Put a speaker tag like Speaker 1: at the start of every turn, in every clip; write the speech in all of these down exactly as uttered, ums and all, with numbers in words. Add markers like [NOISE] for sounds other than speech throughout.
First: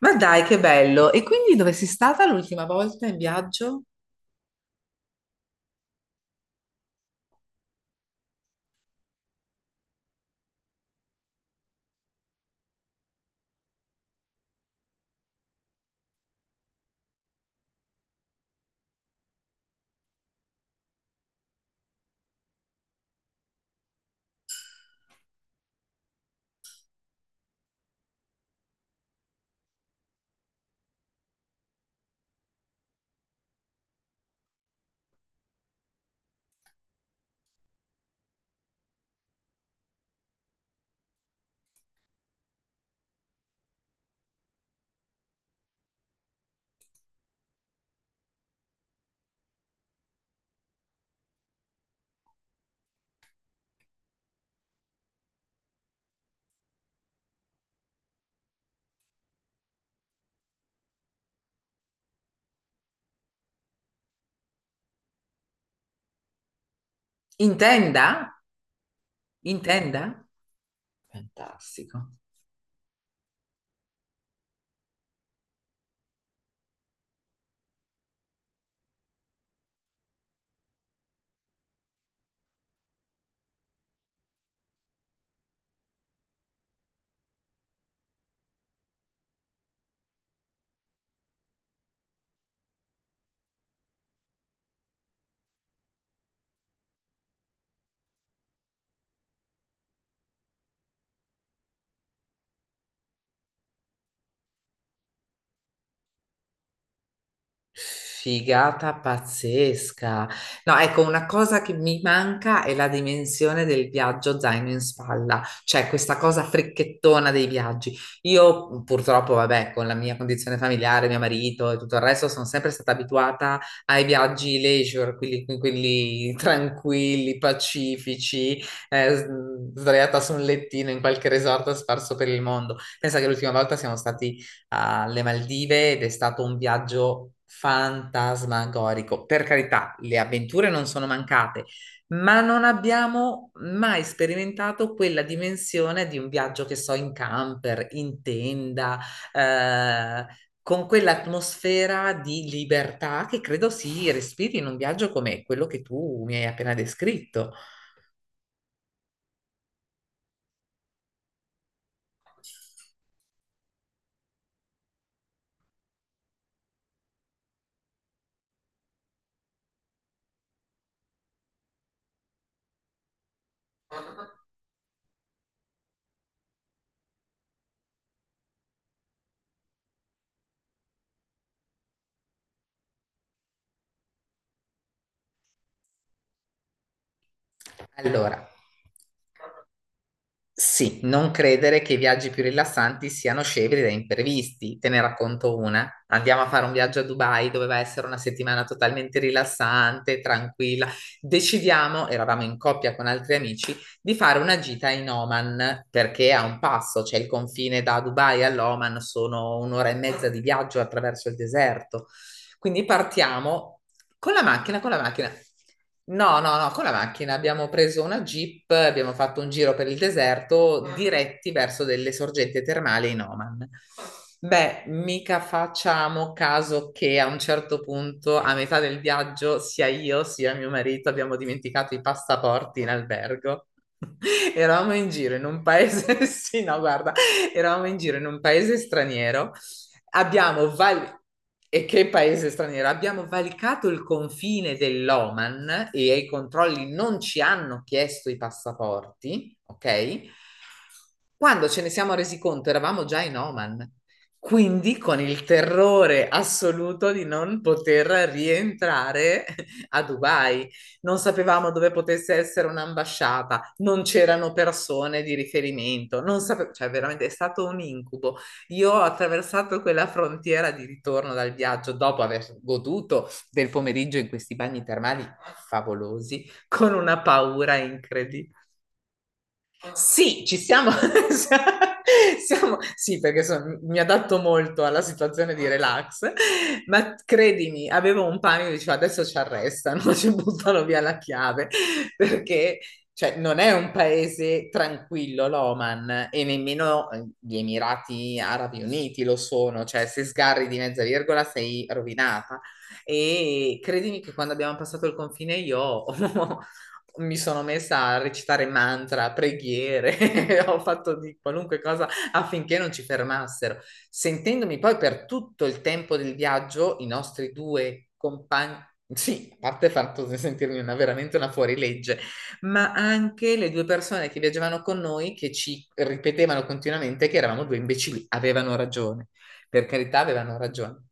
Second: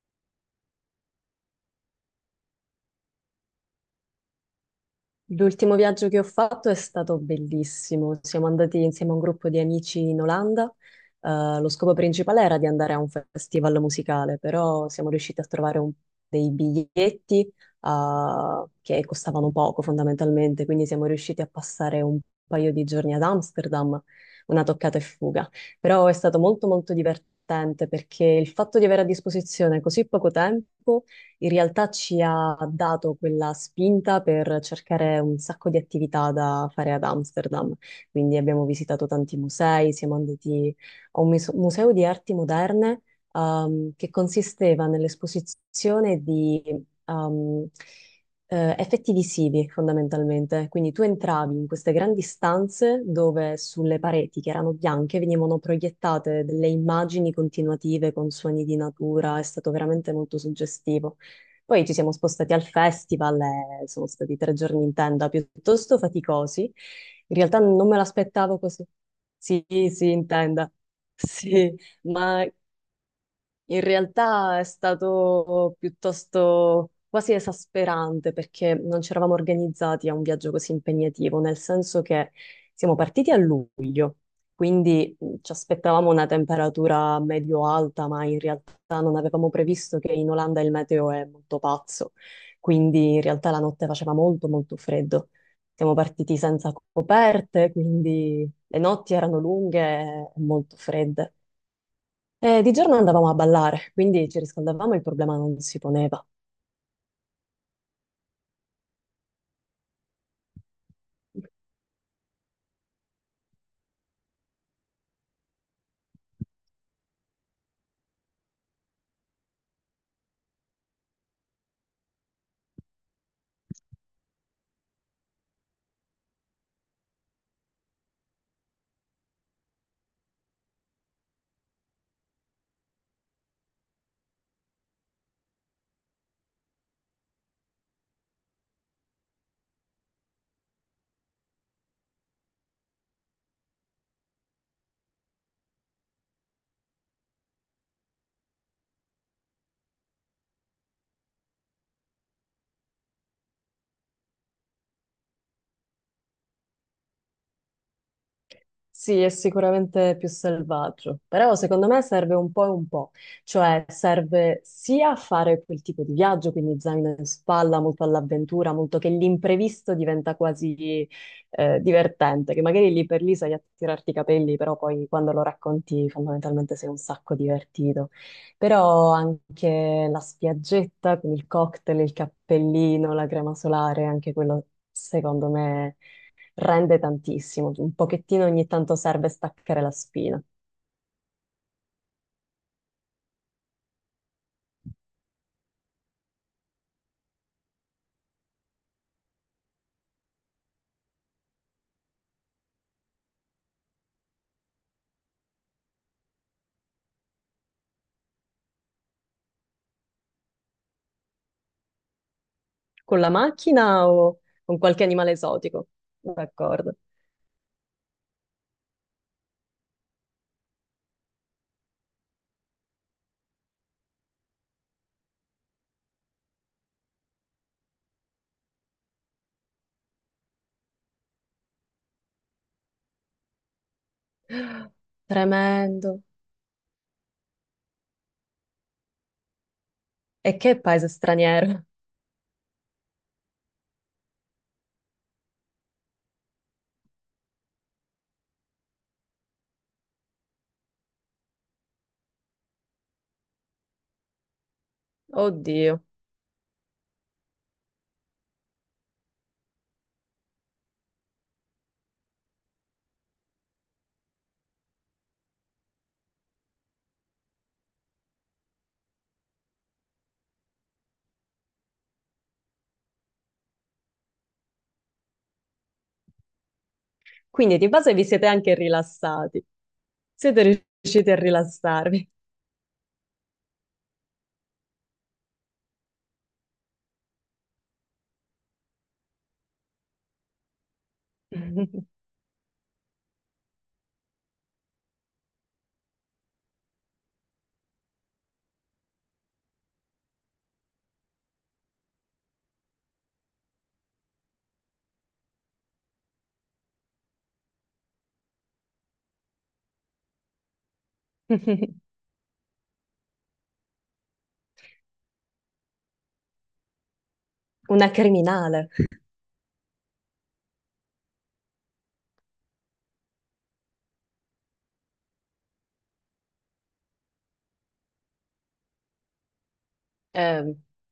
Speaker 1: Ma dai, che bello! E quindi dove sei stata l'ultima volta in viaggio?
Speaker 2: L'ultimo viaggio che ho fatto è stato bellissimo. Siamo andati insieme a un gruppo di amici in Olanda. Eh, lo scopo principale era di andare a un festival musicale, però siamo riusciti a trovare un- dei biglietti, eh, che costavano poco fondamentalmente, quindi siamo riusciti a passare un paio di giorni ad Amsterdam, una toccata e fuga. Però è stato molto molto divertente perché il fatto di avere a disposizione così poco tempo in realtà ci ha dato quella spinta per cercare un sacco di attività da fare ad Amsterdam. Quindi abbiamo visitato tanti musei, siamo andati a un mus- museo di arti moderne, ehm, che consisteva nell'esposizione di ehm, eh, effetti visivi fondamentalmente. Quindi tu entravi in queste grandi stanze dove sulle pareti, che erano bianche, venivano proiettate delle immagini continuative con suoni di natura. È stato veramente molto suggestivo. Poi ci siamo spostati al festival, e sono stati tre giorni in tenda piuttosto faticosi. In
Speaker 1: In
Speaker 2: realtà non me
Speaker 1: tenda?
Speaker 2: l'aspettavo così.
Speaker 1: In
Speaker 2: Sì, sì,
Speaker 1: tenda?
Speaker 2: in tenda. Sì,
Speaker 1: Fantastico.
Speaker 2: ma in realtà è stato piuttosto quasi esasperante perché non ci eravamo organizzati a un viaggio così impegnativo, nel senso che siamo partiti a luglio, quindi mh, ci aspettavamo una temperatura medio-alta, ma in realtà non avevamo previsto che in Olanda il meteo è molto pazzo, quindi in realtà la notte faceva molto molto freddo. Siamo partiti senza coperte, quindi le notti erano lunghe e molto fredde. Eh, di giorno andavamo a ballare, quindi ci riscaldavamo e il problema non si poneva.
Speaker 1: Figata pazzesca. No, ecco, una cosa che mi manca è la dimensione del viaggio zaino in spalla, cioè questa cosa fricchettona dei viaggi. Io purtroppo, vabbè, con la mia condizione familiare, mio marito e tutto il resto, sono sempre stata abituata ai viaggi leisure, quelli, quelli [LAUGHS] tranquilli, pacifici, eh, s- sdraiata su un lettino in qualche resort sparso per il mondo. Pensa che l'ultima volta siamo stati alle Maldive ed è stato un viaggio fantasmagorico. Per carità, le avventure non sono mancate, ma non abbiamo mai sperimentato quella dimensione di un viaggio che so in camper, in tenda, eh, con quell'atmosfera di libertà che credo si respiri in un viaggio come quello che tu mi hai appena descritto.
Speaker 2: Sì, è sicuramente più selvaggio, però secondo me serve un po' e un po', cioè serve sia a fare quel tipo di viaggio, quindi zaino in spalla, molto all'avventura, molto che l'imprevisto diventa quasi eh, divertente, che magari lì per lì sai a tirarti i capelli, però poi quando lo racconti fondamentalmente sei un sacco divertito. Però anche la spiaggetta con il cocktail, il cappellino, la crema solare, anche quello secondo me rende tantissimo, un
Speaker 1: Allora.
Speaker 2: pochettino ogni tanto serve staccare la spina.
Speaker 1: Sì, non credere che i viaggi più rilassanti siano scevri da imprevisti. Te ne racconto una. Andiamo a fare un viaggio a Dubai, doveva essere una settimana totalmente rilassante, tranquilla. Decidiamo, eravamo in coppia con altri amici, di fare una gita in Oman, perché è a un passo, c'è il confine da Dubai all'Oman, sono un'ora e mezza di viaggio attraverso il deserto. Quindi
Speaker 2: Con la
Speaker 1: partiamo.
Speaker 2: macchina
Speaker 1: Con
Speaker 2: o
Speaker 1: la
Speaker 2: con
Speaker 1: macchina, con la
Speaker 2: qualche
Speaker 1: macchina.
Speaker 2: animale esotico?
Speaker 1: No, no, no, con la
Speaker 2: D'accordo.
Speaker 1: macchina abbiamo preso una Jeep, abbiamo fatto un giro per il deserto diretti verso delle sorgenti termali in Oman. Beh, mica facciamo caso che a un certo punto, a metà del viaggio, sia io sia mio marito abbiamo dimenticato i passaporti in albergo. [LAUGHS] Eravamo in giro in un
Speaker 2: Tremendo.
Speaker 1: paese, [LAUGHS] sì, no, guarda, eravamo in giro in un paese straniero
Speaker 2: E
Speaker 1: abbiamo
Speaker 2: che paese
Speaker 1: val- e
Speaker 2: straniero.
Speaker 1: che paese straniero, abbiamo valicato il confine dell'Oman e ai controlli non ci hanno chiesto i passaporti, ok? Quando ce ne siamo resi conto eravamo già in Oman, quindi con il
Speaker 2: Oddio.
Speaker 1: terrore assoluto di non poter rientrare a Dubai. Non sapevamo dove potesse essere un'ambasciata, non c'erano persone di riferimento, non sape- cioè veramente è stato un incubo. Io ho attraversato quella frontiera di ritorno dal viaggio dopo aver goduto del pomeriggio in questi bagni termali favolosi con una paura
Speaker 2: Quindi di base vi siete
Speaker 1: incredibile.
Speaker 2: anche rilassati.
Speaker 1: Sì, ci
Speaker 2: Siete
Speaker 1: siamo.
Speaker 2: riusciti a rilassarvi.
Speaker 1: [LAUGHS] siamo- sì, perché son- mi adatto molto alla situazione di relax, ma credimi, avevo un panico, dicevo adesso ci arrestano, [LAUGHS] ci buttano via la chiave,
Speaker 2: [LAUGHS]
Speaker 1: perché cioè, non è un paese tranquillo l'Oman e nemmeno eh, gli Emirati Arabi Uniti lo sono, cioè se sgarri di mezza virgola sei rovinata. E credimi che quando abbiamo passato il confine io [LAUGHS] mi sono messa a recitare mantra, preghiere, [LAUGHS] ho fatto di qualunque cosa affinché non ci fermassero, sentendomi poi per tutto il tempo del viaggio i nostri due
Speaker 2: Una
Speaker 1: compagni.
Speaker 2: criminale.
Speaker 1: Sì, a parte il fatto di sentirmi una, veramente una fuorilegge, ma anche le due persone che viaggiavano con noi che ci ripetevano continuamente che eravamo due imbecilli, avevano ragione, per carità avevano
Speaker 2: Eh,
Speaker 1: ragione.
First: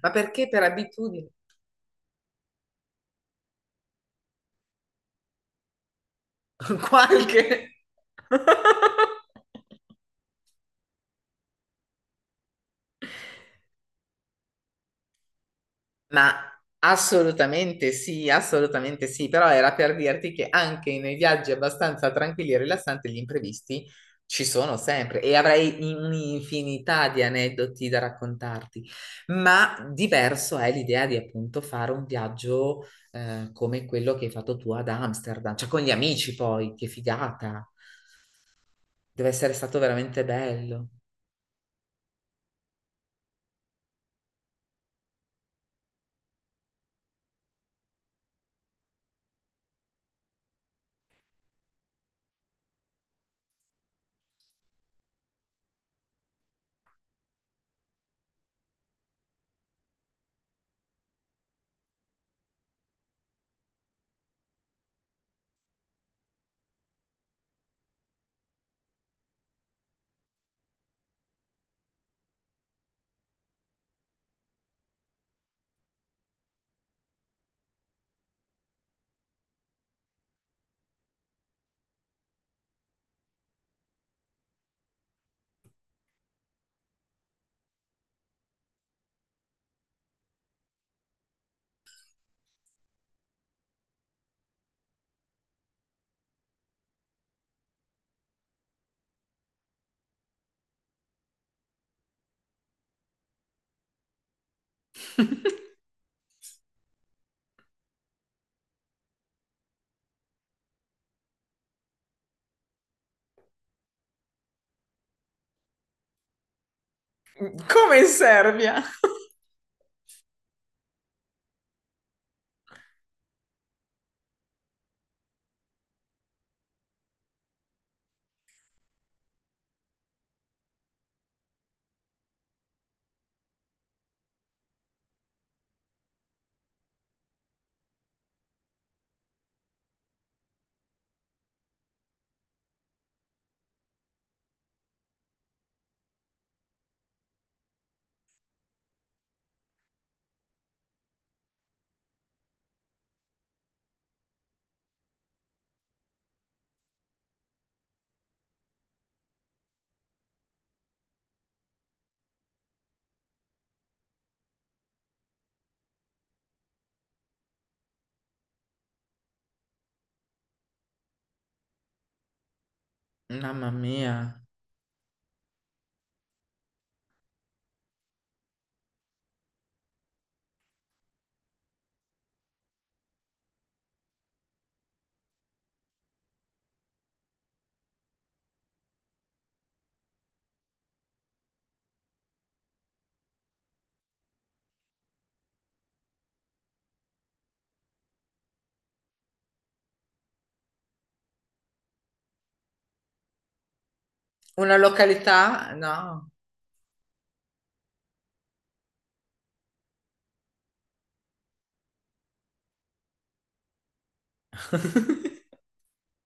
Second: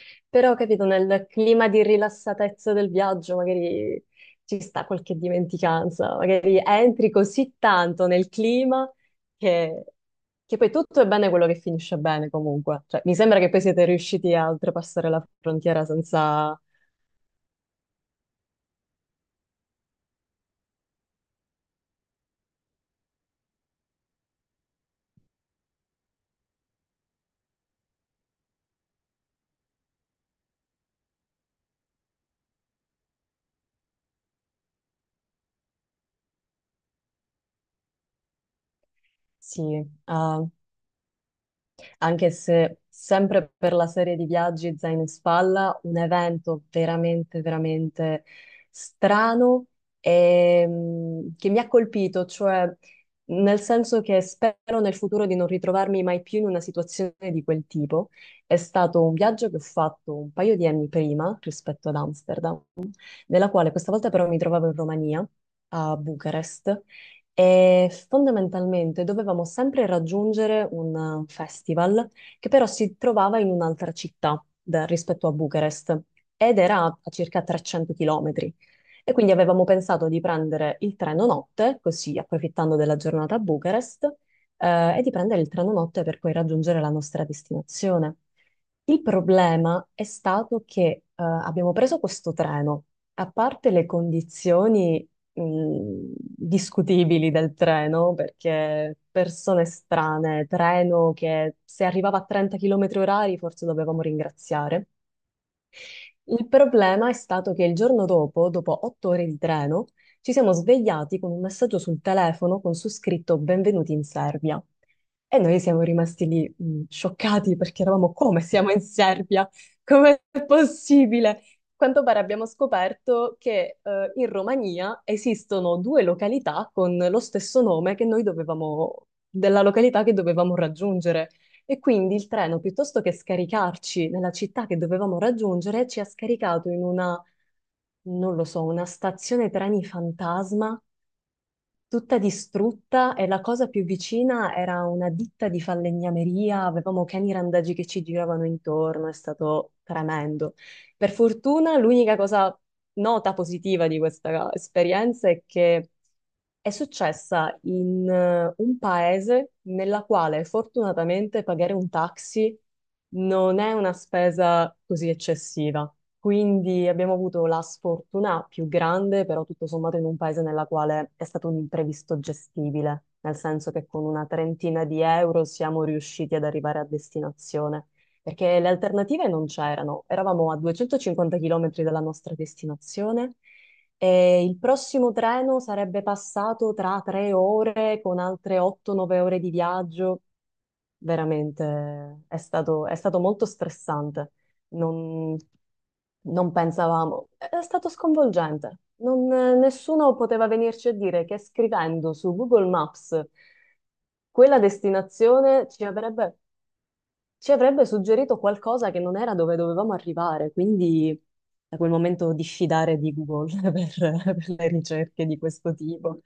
Speaker 1: Ma perché
Speaker 2: Però,
Speaker 1: per
Speaker 2: capito, nel
Speaker 1: abitudine?
Speaker 2: clima di rilassatezza del viaggio magari ci sta qualche dimenticanza, magari
Speaker 1: [LAUGHS]
Speaker 2: entri così
Speaker 1: Qualche...
Speaker 2: tanto nel
Speaker 1: [LAUGHS]
Speaker 2: clima che, che poi tutto è bene quello che finisce bene comunque. Cioè, mi sembra che poi siete riusciti a oltrepassare la frontiera
Speaker 1: Ma
Speaker 2: senza,
Speaker 1: assolutamente sì, assolutamente sì, però era per dirti che anche nei viaggi abbastanza tranquilli e rilassanti gli imprevisti ci sono sempre e avrei un'infinità di aneddoti da raccontarti, ma diverso è l'idea di appunto fare un viaggio eh, come quello che hai fatto tu ad Amsterdam, cioè con gli amici poi, che figata, deve essere
Speaker 2: sì,
Speaker 1: stato veramente
Speaker 2: eh,
Speaker 1: bello.
Speaker 2: anche se sempre per la serie di viaggi zaino in spalla, un evento veramente, veramente strano e, mh, che mi ha colpito, cioè nel senso che spero nel futuro di non ritrovarmi mai più in una situazione di quel tipo. È stato un viaggio che ho fatto un paio di anni prima rispetto ad Amsterdam, nella quale questa volta però mi trovavo in Romania, a Bucarest, e fondamentalmente dovevamo sempre raggiungere un eh, festival che però si trovava in un'altra città da- rispetto a Bucarest ed era a circa trecento chilometri. E quindi avevamo pensato di prendere il treno notte, così approfittando della giornata a Bucarest, eh, e di prendere il treno notte per poi raggiungere la nostra destinazione. Il problema è stato che eh, abbiamo preso questo treno. A parte le condizioni mh, discutibili del treno, perché persone strane, treno che se arrivava a trenta chilometri orari forse dovevamo ringraziare. Il problema è stato che il giorno dopo, dopo otto ore di treno, ci siamo svegliati con un messaggio sul telefono con su scritto Benvenuti in Serbia. E noi siamo rimasti lì, mh, scioccati perché
Speaker 1: Come in
Speaker 2: eravamo come siamo in
Speaker 1: Serbia?
Speaker 2: Serbia? Com'è possibile? A Quanto pare abbiamo scoperto che eh, in Romania esistono due località con lo stesso nome che noi dovevamo, della località che dovevamo raggiungere. E quindi il treno, piuttosto che scaricarci nella città che dovevamo raggiungere, ci ha scaricato in una, non lo so, una stazione treni fantasma tutta distrutta e la cosa più vicina era una ditta di falegnameria, avevamo cani randagi che ci giravano intorno, è stato tremendo. Per fortuna l'unica cosa nota positiva di questa esperienza è che è successa in eh, un paese nella quale fortunatamente pagare un taxi non è una spesa così eccessiva. Quindi abbiamo avuto la sfortuna più grande, però tutto sommato in un paese nella quale è stato un imprevisto gestibile, nel
Speaker 1: [LAUGHS] Mamma
Speaker 2: senso che con
Speaker 1: mia.
Speaker 2: una trentina di euro siamo riusciti ad arrivare a destinazione, perché le alternative non c'erano. Eravamo a duecentocinquanta chilometri dalla nostra destinazione e il prossimo treno sarebbe passato tra tre ore con altre otto nove ore di viaggio veramente è stato, è stato molto stressante. Non, non pensavamo, è stato sconvolgente. Non- nessuno poteva venirci a dire che scrivendo su Google Maps quella
Speaker 1: Una
Speaker 2: destinazione
Speaker 1: località?
Speaker 2: ci
Speaker 1: No.
Speaker 2: avrebbe, ci avrebbe suggerito qualcosa che non era dove dovevamo arrivare. Quindi da quel momento diffidare di Google [LAUGHS] per per le ricerche di questo tipo.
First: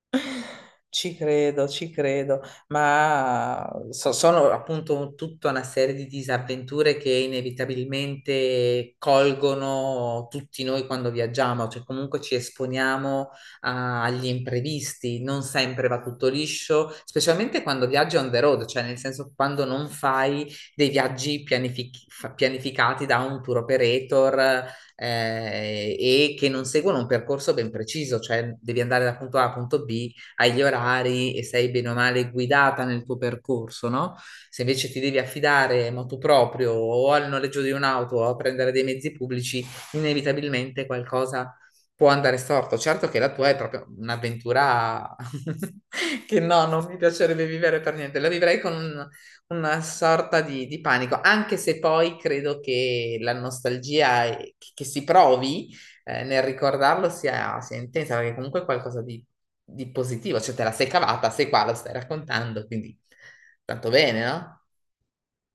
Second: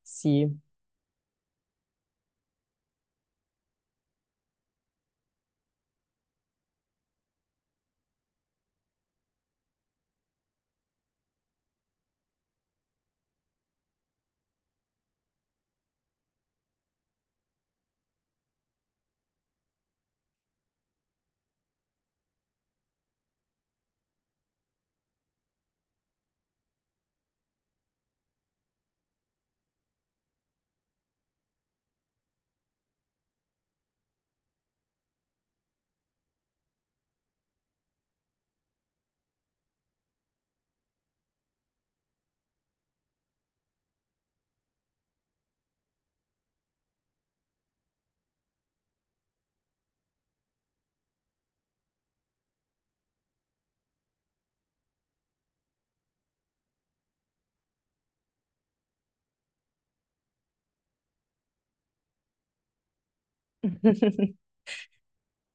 Speaker 2: Sì.
Speaker 1: Ci credo, ci credo, ma so- sono appunto tutta una serie di disavventure che inevitabilmente colgono tutti noi quando viaggiamo, cioè comunque ci esponiamo a- agli imprevisti, non sempre va tutto liscio, specialmente quando viaggi on the road, cioè nel senso quando non fai dei viaggi pianific- fa- pianificati da un tour operator eh, e che non seguono un percorso ben preciso, cioè devi andare da punto A a punto B hai gli orari e sei bene o male guidata nel tuo percorso, no? Se invece ti devi affidare motu proprio o al noleggio di un'auto o a prendere dei mezzi pubblici, inevitabilmente qualcosa può andare storto. Certo che la tua è proprio un'avventura [LAUGHS] che no, non mi piacerebbe vivere per niente. La vivrei con un- una sorta di, di panico, anche se poi credo che la nostalgia è- che che si provi eh, nel ricordarlo sia, sia intensa, perché comunque è qualcosa di, di positivo, cioè te la sei cavata, sei qua, lo stai raccontando, quindi tanto bene,
Speaker 2: [LAUGHS]
Speaker 1: no?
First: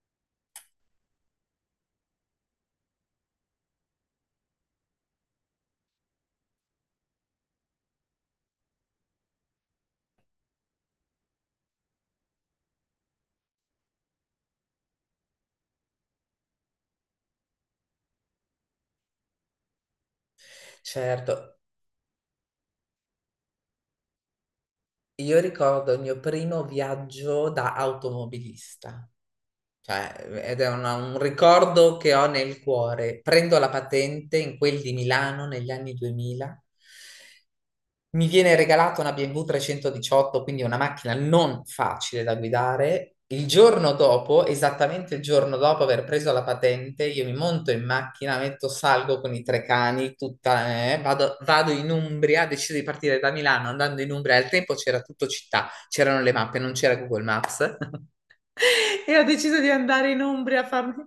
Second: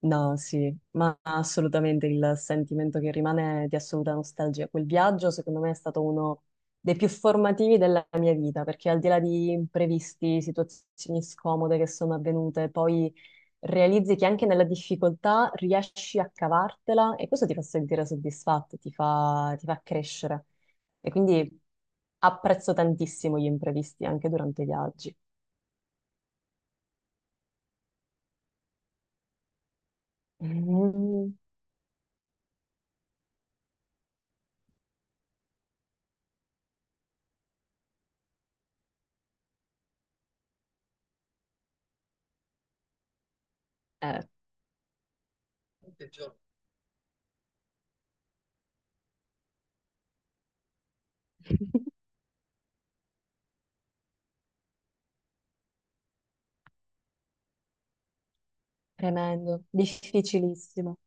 Speaker 2: No, sì, ma assolutamente il sentimento che rimane è di assoluta nostalgia. Quel viaggio, secondo me, è stato uno dei più formativi della mia vita, perché al di là di imprevisti, situazioni scomode che sono avvenute, poi realizzi che anche nella difficoltà riesci a cavartela e questo ti fa sentire soddisfatto, ti fa, ti fa crescere. E
Speaker 1: Certo,
Speaker 2: quindi apprezzo tantissimo gli imprevisti anche durante i viaggi.
Speaker 1: io ricordo il mio primo viaggio da automobilista, cioè, ed è una- un
Speaker 2: Mm,
Speaker 1: ricordo che ho nel cuore. Prendo la patente in quel di Milano negli anni duemila. Mi viene regalata una B M W trecentodiciotto, quindi una macchina non facile da guidare. Il giorno
Speaker 2: eh,
Speaker 1: dopo, esattamente il giorno dopo aver preso la patente, io mi monto in macchina, metto salgo con i tre cani, tutta, eh, vado, vado in
Speaker 2: [LAUGHS]
Speaker 1: Umbria, decido di partire da Milano andando in Umbria. Al tempo c'era tutto città, c'erano le mappe, non c'era Google Maps. [LAUGHS] E ho deciso
Speaker 2: Tremendo,
Speaker 1: di andare in Umbria a
Speaker 2: difficilissimo.
Speaker 1: farmi,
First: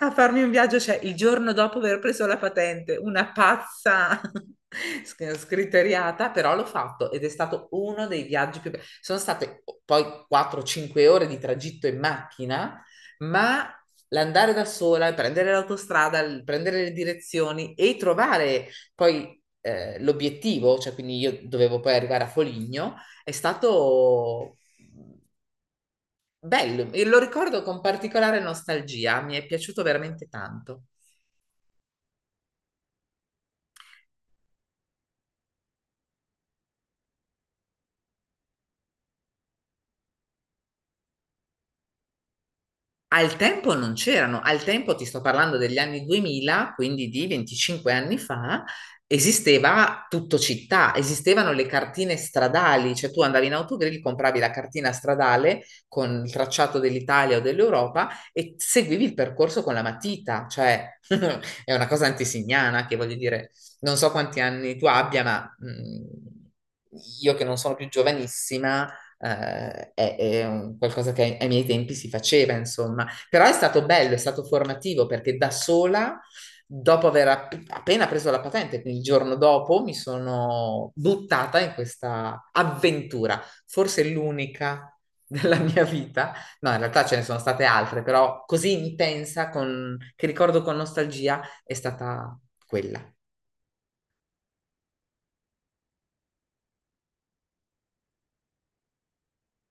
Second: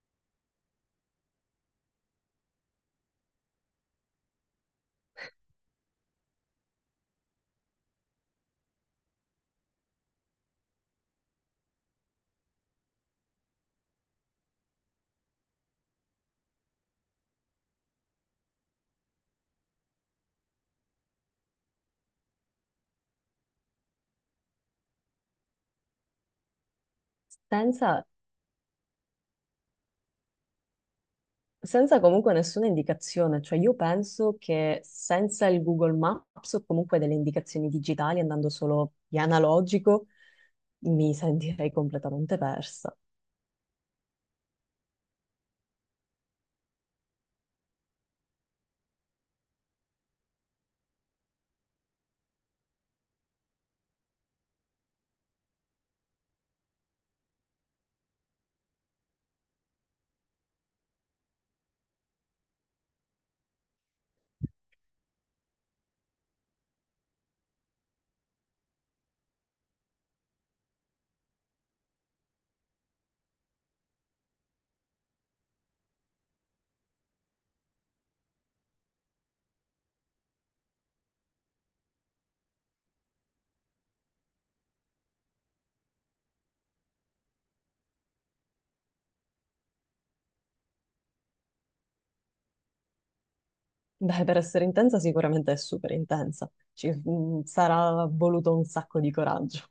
Speaker 1: a farmi un viaggio, cioè il giorno dopo aver preso la patente, una pazza [LAUGHS] sc- scriteriata, però l'ho fatto ed è stato uno dei viaggi più belli. Sono state poi quattro cinque ore di tragitto in macchina, ma l'andare da sola, il prendere l'autostrada, il prendere le direzioni e trovare poi eh, l'obiettivo, cioè quindi io dovevo poi arrivare a Foligno, è stato bello, e lo ricordo con
Speaker 2: Senza,
Speaker 1: particolare nostalgia, mi è piaciuto veramente tanto.
Speaker 2: senza comunque nessuna indicazione, cioè io penso che senza il Google Maps o comunque delle indicazioni digitali, andando solo di analogico, mi sentirei completamente persa.
Speaker 1: Al tempo non c'erano, al tempo ti sto parlando degli anni duemila, quindi di venticinque anni fa, esisteva tutto città, esistevano le cartine stradali, cioè tu andavi in autogrill, compravi la cartina stradale con il tracciato dell'Italia o dell'Europa e seguivi il percorso con la matita, cioè [LAUGHS] è una cosa antesignana che voglio dire, non so quanti anni tu abbia, ma mh, io che non sono più giovanissima eh, è, è un qualcosa che ai, ai miei tempi si faceva, insomma. Però è stato bello, è stato formativo perché da sola, dopo aver app- appena preso la patente, quindi il giorno dopo, mi sono buttata in questa avventura, forse l'unica [LAUGHS] della mia vita. No, in realtà ce ne sono state altre, però così intensa, con- che ricordo con nostalgia, è stata quella.
Speaker 2: Beh, per essere intensa sicuramente è super intensa, ci mm, sarà voluto un sacco di coraggio.